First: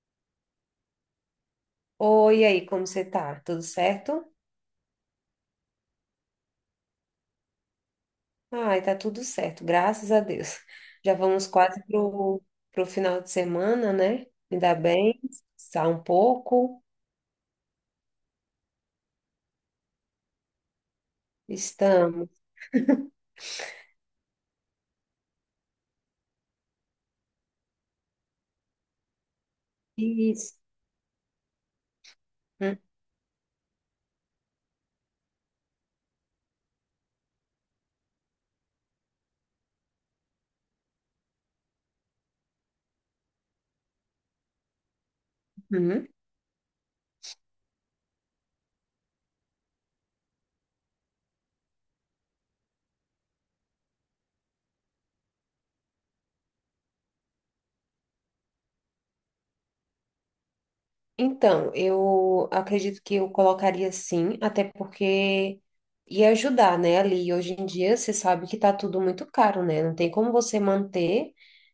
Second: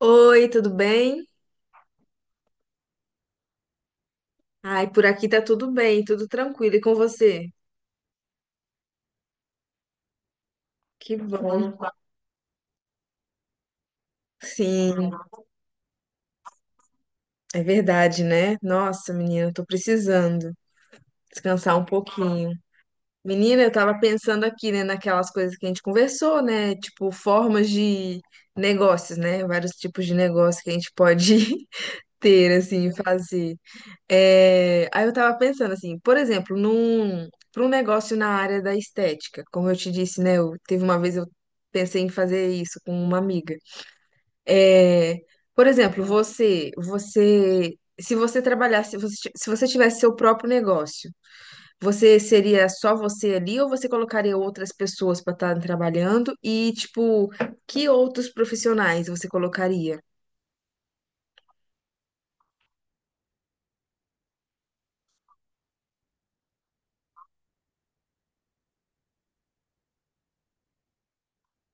Oi, tudo bem? Oi, e aí, como você tá? Tudo certo? Ai, por aqui tá tudo bem, tudo tranquilo. E com você? Ai, tá tudo certo, graças a Deus. Já Que vamos bom. quase pro final de semana, né? Ainda Sim, bem, descansar um pouco. é verdade, né? Nossa, menina, eu tô precisando descansar um Estamos. pouquinho. Menina, eu tava pensando aqui, né, naquelas coisas que a gente conversou, né? Tipo, formas de negócios, né? Vários tipos de Isso. negócio que a gente pode ter, assim, fazer. É, aí eu tava pensando assim, por exemplo, para um negócio na área da estética, como eu te disse, né? Eu, teve uma vez eu pensei em fazer isso com uma amiga. É, por exemplo, Uhum. Se você trabalhasse, se você tivesse seu próprio negócio, você seria só você ali ou você colocaria outras pessoas para estar trabalhando? E tipo, que outros profissionais você colocaria? Então, eu acredito que eu colocaria sim, até porque ia ajudar, né? Ali, hoje em dia, você sabe que tá tudo muito caro, né? Não tem como você manter.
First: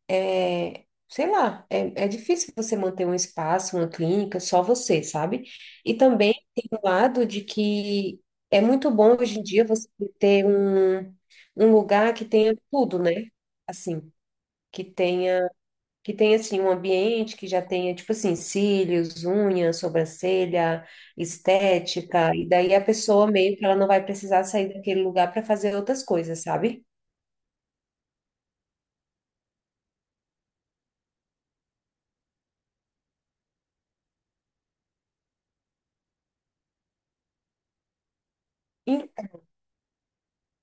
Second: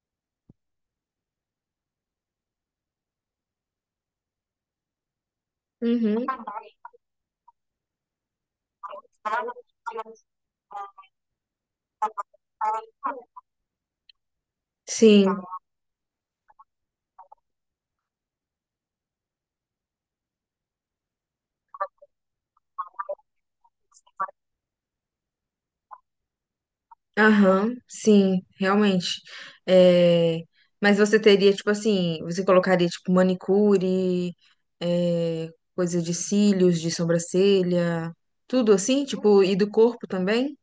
Sei lá, é difícil você manter um espaço, uma clínica, só você, sabe? E Uhum. também tem o lado de que é muito bom hoje em dia você ter um lugar que tenha tudo, né? Assim, que Sim. tenha, que tenha assim, um ambiente que já tenha, tipo assim, cílios, unha, sobrancelha, estética, e daí a pessoa meio que ela não vai precisar sair daquele lugar para fazer outras coisas, sabe? Aham, sim, realmente. É, mas você teria, tipo assim, você colocaria, tipo, manicure, é, coisa de cílios, de sobrancelha, tudo assim, tipo, e do corpo também?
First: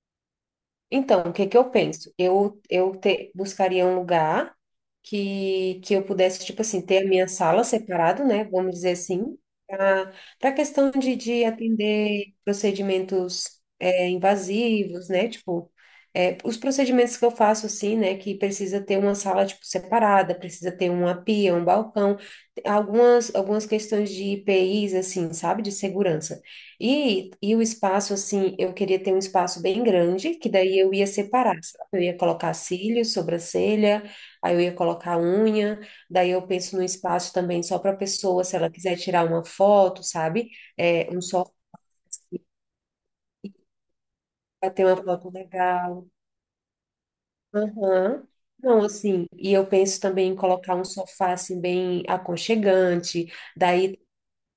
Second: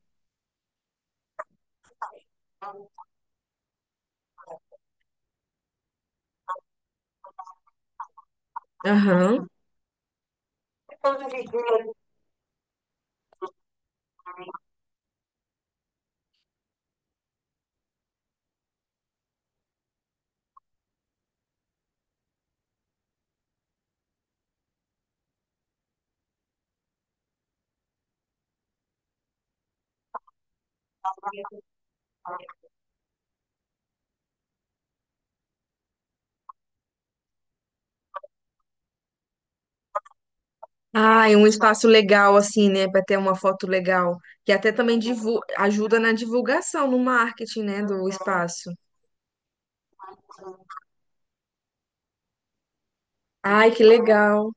Então, o que que eu penso? Eu buscaria um lugar que eu pudesse, tipo assim, ter a minha sala separado, né? Vamos dizer assim, Aham. para a questão de atender procedimentos invasivos, né? Tipo, os procedimentos que eu faço, assim, né? Que precisa ter uma sala, tipo, separada, precisa ter uma pia, um balcão, algumas questões de IPIs, assim, sabe? De segurança. E o espaço, assim, eu queria ter um espaço bem grande, que daí eu ia separar, sabe? Eu ia colocar cílios, sobrancelha, aí eu ia colocar unha, daí eu penso num espaço também só para a pessoa, se ela quiser tirar uma foto, sabe? É, um Ah, e um só espaço legal, assim, né, pra ter uma foto legal, que até para ter uma também foto ajuda legal. na divulgação, no marketing, né, do Aham. espaço. Não, assim, e eu penso também em colocar um sofá, assim, bem aconchegante, Ai, que daí legal.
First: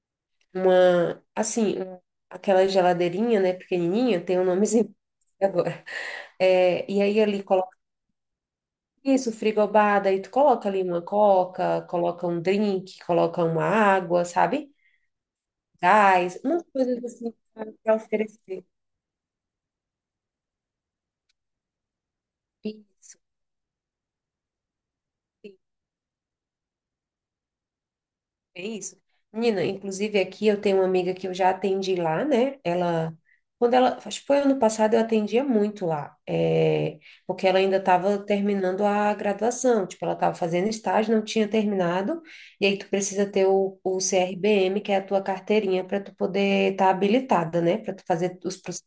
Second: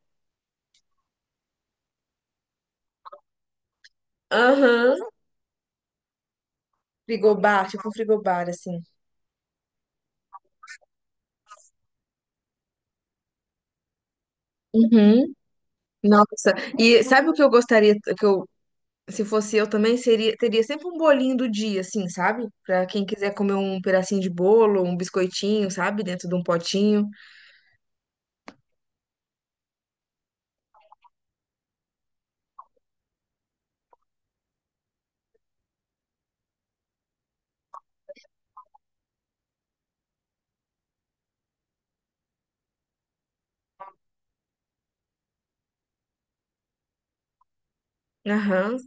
uma, assim, aquela geladeirinha, né, pequenininha, tem um nomezinho Aham. agora. É, e aí ali Frigobar, coloca tipo um frigobar, assim. isso, frigobar, daí tu coloca ali uma coca, coloca um drink, coloca uma água, sabe? Uhum. Gás, Nossa, umas e coisas sabe o assim que eu gostaria, para que eu oferecer. Se fosse eu também, seria, teria sempre um bolinho do dia, assim, sabe? Pra quem Isso. quiser comer um pedacinho de bolo, um biscoitinho, sabe? Dentro de um potinho. É isso. Menina, inclusive aqui eu tenho uma amiga que eu já atendi lá, né? Quando ela, acho que foi ano passado, eu atendia muito lá, porque ela ainda estava terminando a graduação, tipo, ela estava fazendo estágio, não tinha terminado, e aí tu precisa ter o CRBM, que é a tua carteirinha, para tu poder estar habilitada, né? Para tu fazer os Aham, processos.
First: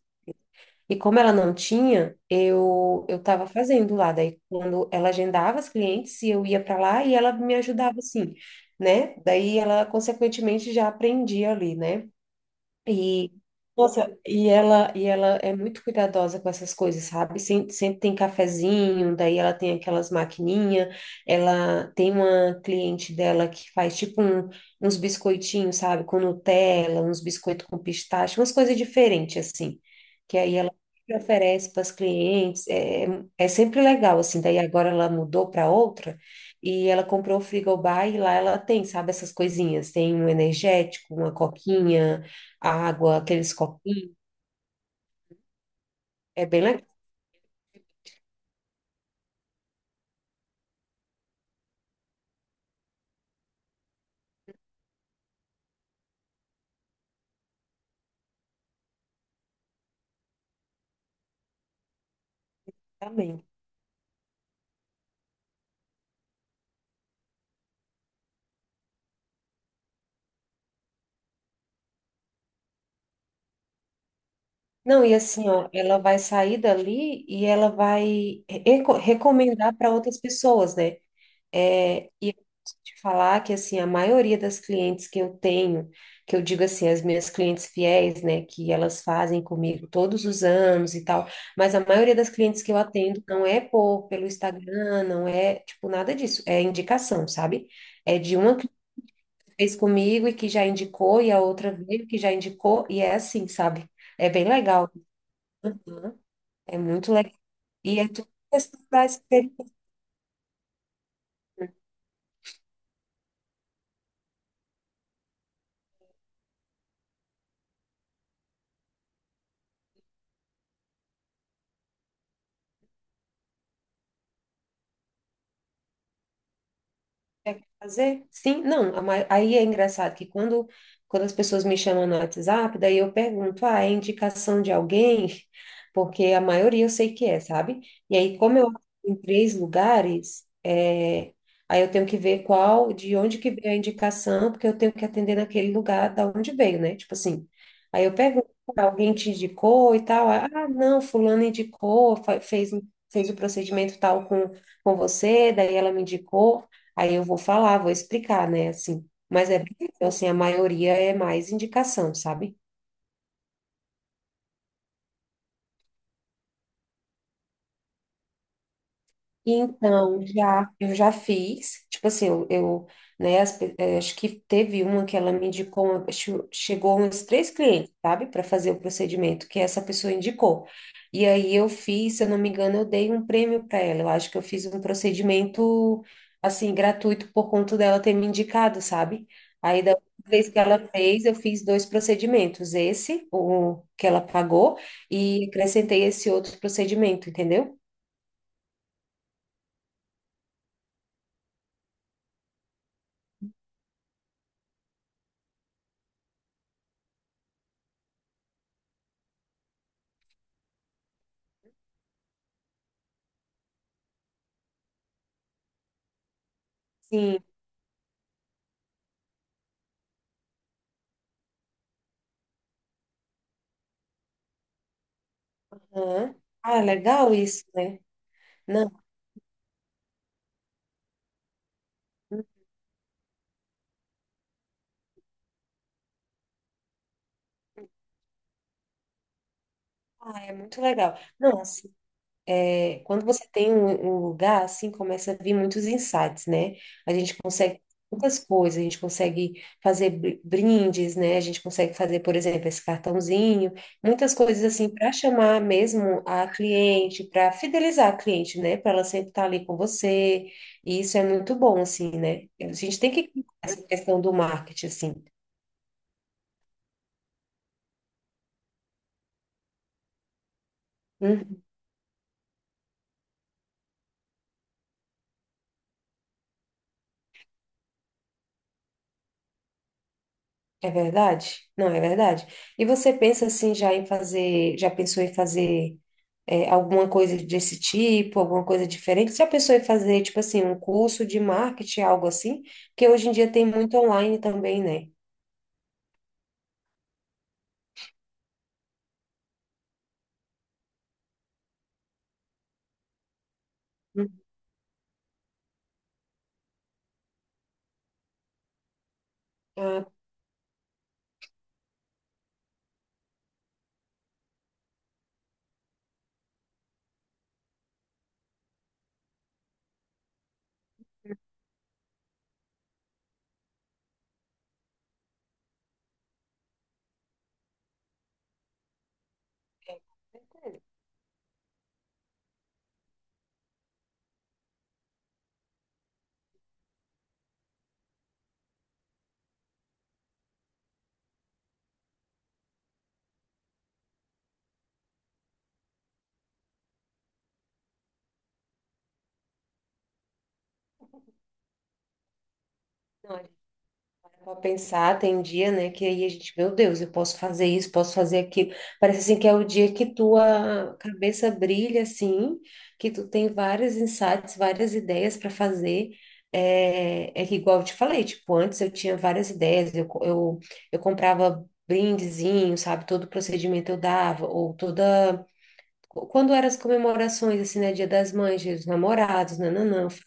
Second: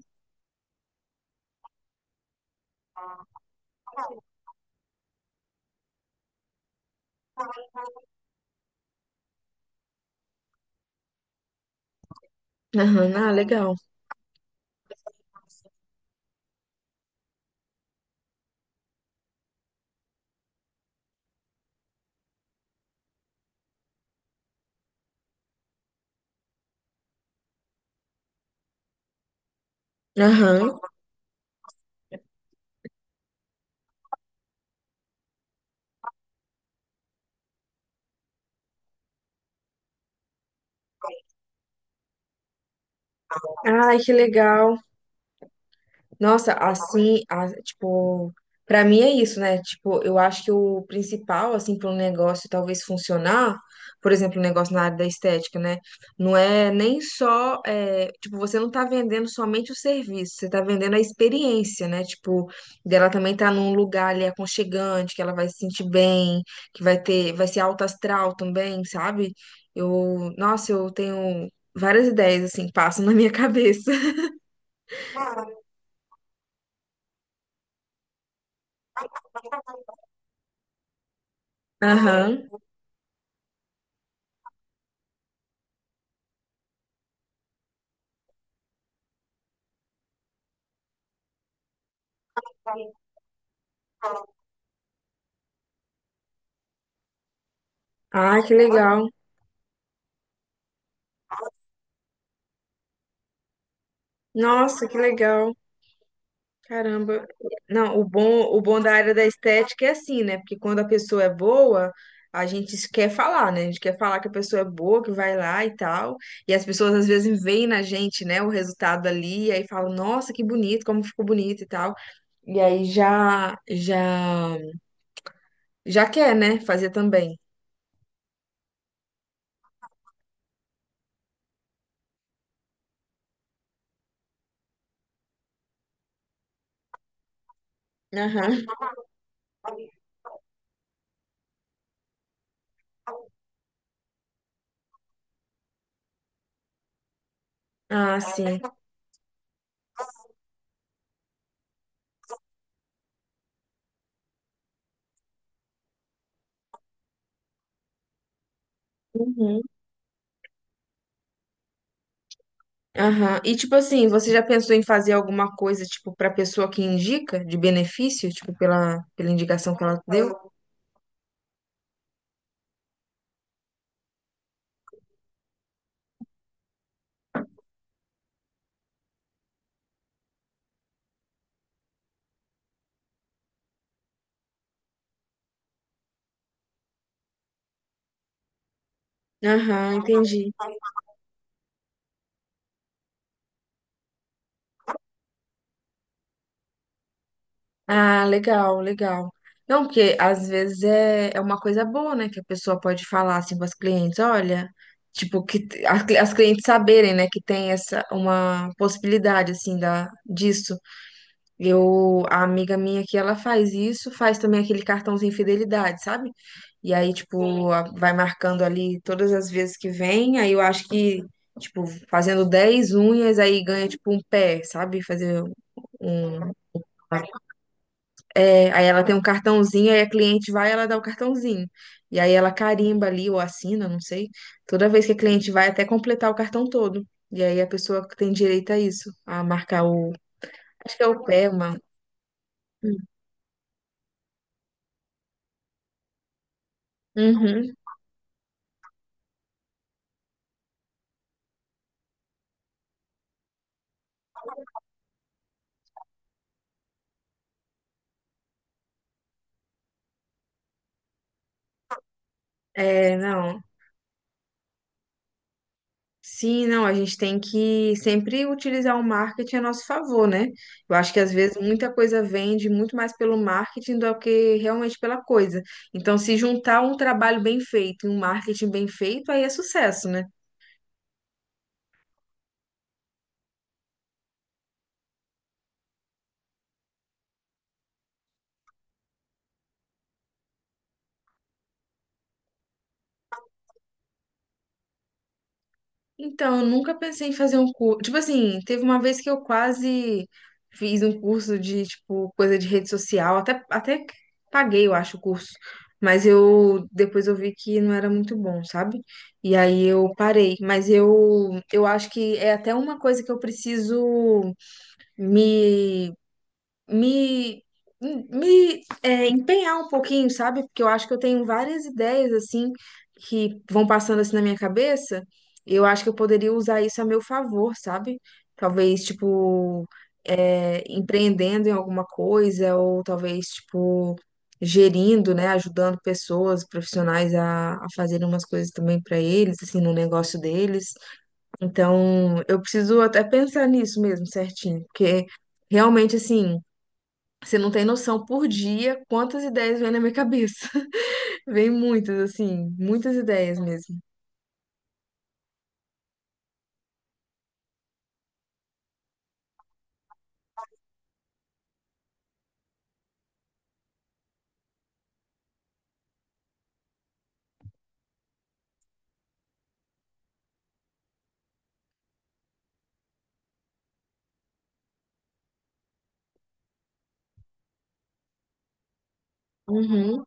E como ela não tinha, eu estava fazendo lá. Daí quando ela agendava as clientes, e eu ia para lá e ela me ajudava assim, né? Daí ela consequentemente já aprendia ali, né? aham, ah, E, legal. nossa, e ela é muito cuidadosa com essas coisas, sabe? Sempre, sempre tem cafezinho, daí ela tem aquelas maquininhas, ela tem uma cliente dela que faz tipo uns biscoitinhos, sabe? Com Nutella, uns biscoitos com pistache, umas coisas diferentes, assim. Que aí ela Aham. sempre oferece para as clientes, é sempre legal, assim. Daí agora ela mudou para outra e ela comprou o frigobar e lá ela tem, sabe? Essas coisinhas, tem um energético, uma coquinha, a água, aqueles Ai, copinhos, que legal. é Nossa, bem legal assim, tipo, pra mim é isso, né? Tipo, eu acho que o principal, assim, para um negócio talvez funcionar, por exemplo, um negócio na área da estética, né? Não é nem só, é, tipo, você não tá vendendo somente o serviço, você tá vendendo a experiência, né? Tipo, dela também também. tá num lugar ali aconchegante, que ela vai se sentir bem, que vai ter, vai ser alto astral também, sabe? Eu, nossa, eu tenho várias ideias, assim, que passam na minha cabeça. Não, e assim, ó, ela vai sair dali e ela vai recomendar para outras pessoas, né? É, e eu Aham. posso te falar que, assim, a maioria das clientes que eu tenho, que eu digo assim, as minhas clientes fiéis, né, que elas fazem comigo todos os anos e tal, mas a maioria das clientes que eu atendo não é pelo Instagram, não é, tipo, nada disso, é indicação, sabe? É de Ah, que uma legal. fez comigo e que já indicou, e a outra veio que já indicou, e é assim, sabe? É bem Nossa, legal, que legal. né? É muito Caramba. legal. E Não, é tudo o bom questão da da área da experiência. estética é assim, né? Porque quando a pessoa é boa, a gente quer falar, né? A gente quer falar que a pessoa é boa, que vai lá e tal. E as pessoas às vezes veem na gente, né, o resultado ali, e aí falam, nossa, que bonito, como ficou bonito e tal. E aí já, já quer, né, fazer também. Quer fazer? Sim, não, aí é engraçado que quando, as pessoas me chamam no WhatsApp, daí eu pergunto, ah, é indicação de alguém? Porque a maioria eu sei que é, sabe? E aí, como Aham. eu atuo em três lugares, aí eu tenho que ver qual, de onde que veio a indicação, porque eu tenho que atender naquele lugar da onde veio, né? Tipo assim, aí eu Ah, pergunto, sim. "Ah, alguém te indicou e tal? Ah, não, fulano indicou, fez o procedimento tal com você, daí ela me indicou, aí eu vou falar, vou explicar, né? Assim, mas é, Uhum. bem isso, assim, a maioria é mais indicação, sabe? Aham. E tipo assim, você já pensou em fazer alguma coisa, tipo, pra pessoa que indica, de benefício, tipo, pela indicação que ela Então, deu? já, eu já fiz, tipo assim, eu, né, acho que teve uma que ela me indicou, chegou uns três clientes, sabe, para fazer o procedimento que essa pessoa indicou. E aí eu fiz, se eu não me engano, eu dei um prêmio para ela. Eu acho que eu fiz um procedimento, assim, gratuito por conta dela ter me indicado, sabe? Aí da Aham, última vez entendi. que ela fez, eu fiz dois procedimentos, esse, o que ela pagou, e acrescentei esse outro procedimento, entendeu? Ah, legal. Não, porque às vezes é uma coisa boa, né? Que a pessoa pode falar assim para as clientes, olha, tipo, as, as clientes saberem, né, que tem essa uma possibilidade assim da disso. Eu, a amiga minha que ela faz isso, faz também aquele cartãozinho fidelidade, sabe? E aí, Sim. tipo, vai marcando ali todas as vezes que vem, aí eu acho que, tipo, fazendo 10 unhas, aí ganha, tipo, um pé, sabe? Fazer Aham. um... Ah, legal isso, né? É, aí Não, ela tem um cartãozinho, aí a cliente vai, ela dá o cartãozinho. E aí ela carimba ali, ou assina, não sei, toda vez que a cliente vai, até completar o cartão todo. E aí a pessoa tem direito a isso, a marcar o... ah, é muito Acho que é legal. o pé, Não, mano. assim, quando você tem um lugar, assim, começa a vir muitos insights, né? A gente consegue muitas coisas, a gente consegue fazer brindes, né? A gente consegue fazer, por exemplo, esse cartãozinho, muitas coisas assim para chamar mesmo a cliente, para fidelizar a cliente, né? Para ela sempre estar ali com você. E isso é muito bom, assim, né? A gente tem É, que não. essa questão do marketing, assim. Sim, não, a gente tem que sempre utilizar o marketing a nosso favor, né? Eu acho que às vezes Uhum. muita coisa vende muito mais pelo marketing do que realmente pela coisa. Então, se juntar um trabalho bem feito e um marketing bem feito, aí é sucesso, né? É verdade? Não, é verdade. E você pensa assim já em fazer, já pensou em fazer alguma coisa desse tipo, alguma coisa diferente? Você já pensou em fazer, tipo assim, um curso de marketing, algo assim? Porque hoje em dia tem muito online também, né? Então, eu nunca pensei em fazer um curso. Tipo assim, teve uma vez que eu quase fiz um curso de, tipo, coisa de rede social. Até que Hum. paguei, eu acho, o curso. Mas eu depois eu vi que não era muito bom, sabe? E aí Ah, eu parei. Mas eu acho que é até uma coisa que eu preciso me me, empenhar um pouquinho, sabe? Porque eu acho que eu tenho várias ideias, assim, que vão passando assim na minha cabeça. Eu acho que eu poderia usar isso a meu favor, sabe? Talvez, tipo, empreendendo em alguma coisa, ou talvez, tipo, gerindo, né? Ajudando pessoas, profissionais a fazerem umas coisas também para eles, assim, no negócio deles. Então, eu preciso até pensar nisso mesmo, certinho, porque realmente, assim. Você não tem noção por dia quantas ideias vêm na minha cabeça. Vem muitas, assim, muitas não, ideias mesmo. vou pensar, tem um dia, né, que aí a gente, meu Deus, eu posso fazer isso, posso fazer aquilo. Parece assim que é o dia que tua cabeça brilha, assim, que tu tem vários insights, várias ideias para fazer. É que igual eu te falei, tipo, antes eu tinha várias ideias, eu comprava brindezinho, sabe, todo procedimento eu dava, ou toda. Quando eram as comemorações, assim, né, Dia das Mães, Dia dos Namorados, nananã, Uhum,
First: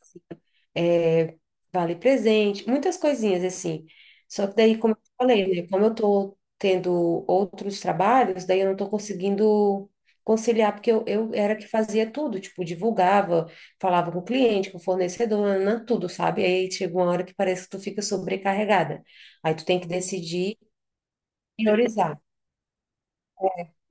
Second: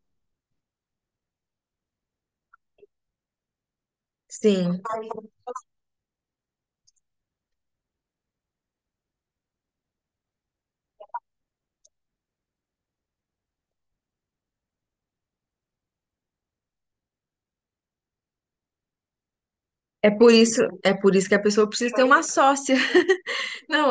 é, vale presente, muitas coisinhas assim. Só que daí, sim. como eu falei, né, como eu tô tendo outros trabalhos, daí eu não tô conseguindo conciliar, porque eu era que fazia tudo, tipo, divulgava, falava com o cliente, com o fornecedor, nananã, tudo, sabe? Aí chega uma hora que parece que tu fica sobrecarregada. Aí tu tem que decidir É por isso que a e pessoa precisa ter priorizar, uma sócia.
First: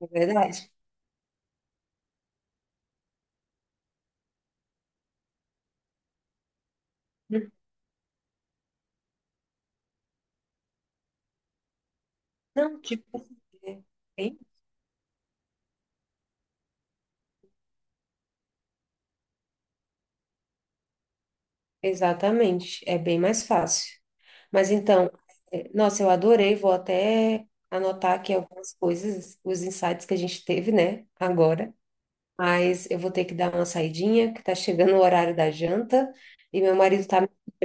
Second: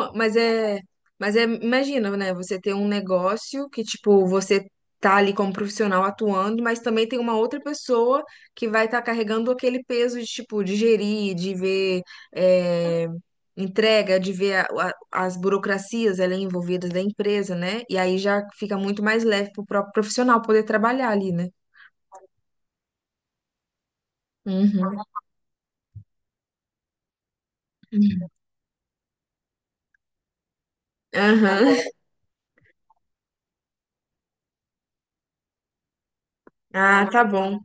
não é verdade? Mas é, imagina, né? Você ter um negócio que, tipo, você tá ali como profissional atuando, mas também tem uma outra pessoa que vai estar carregando aquele peso de, tipo, de gerir, de ver Não, é, tipo, é entrega, de bem- ver as burocracias ali envolvidas da empresa, né? E aí já fica muito mais leve pro próprio profissional poder trabalhar ali, né? exatamente, é bem mais fácil. Mas Uhum. então, nossa, eu adorei, vou até anotar aqui algumas coisas, os insights que a gente teve, né, agora. Aham. Mas eu vou ter que dar uma saidinha, que tá chegando o horário da janta, e meu marido Ah, tá tá. bom.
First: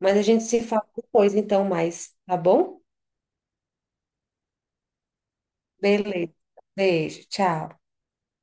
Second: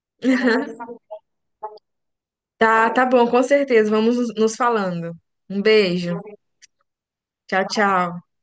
Mas a gente se fala depois, então, mais, tá bom? Tá, tá bom, com certeza. Vamos nos falando. Um beijo. Beleza. Beijo, Tchau, tchau. tchau.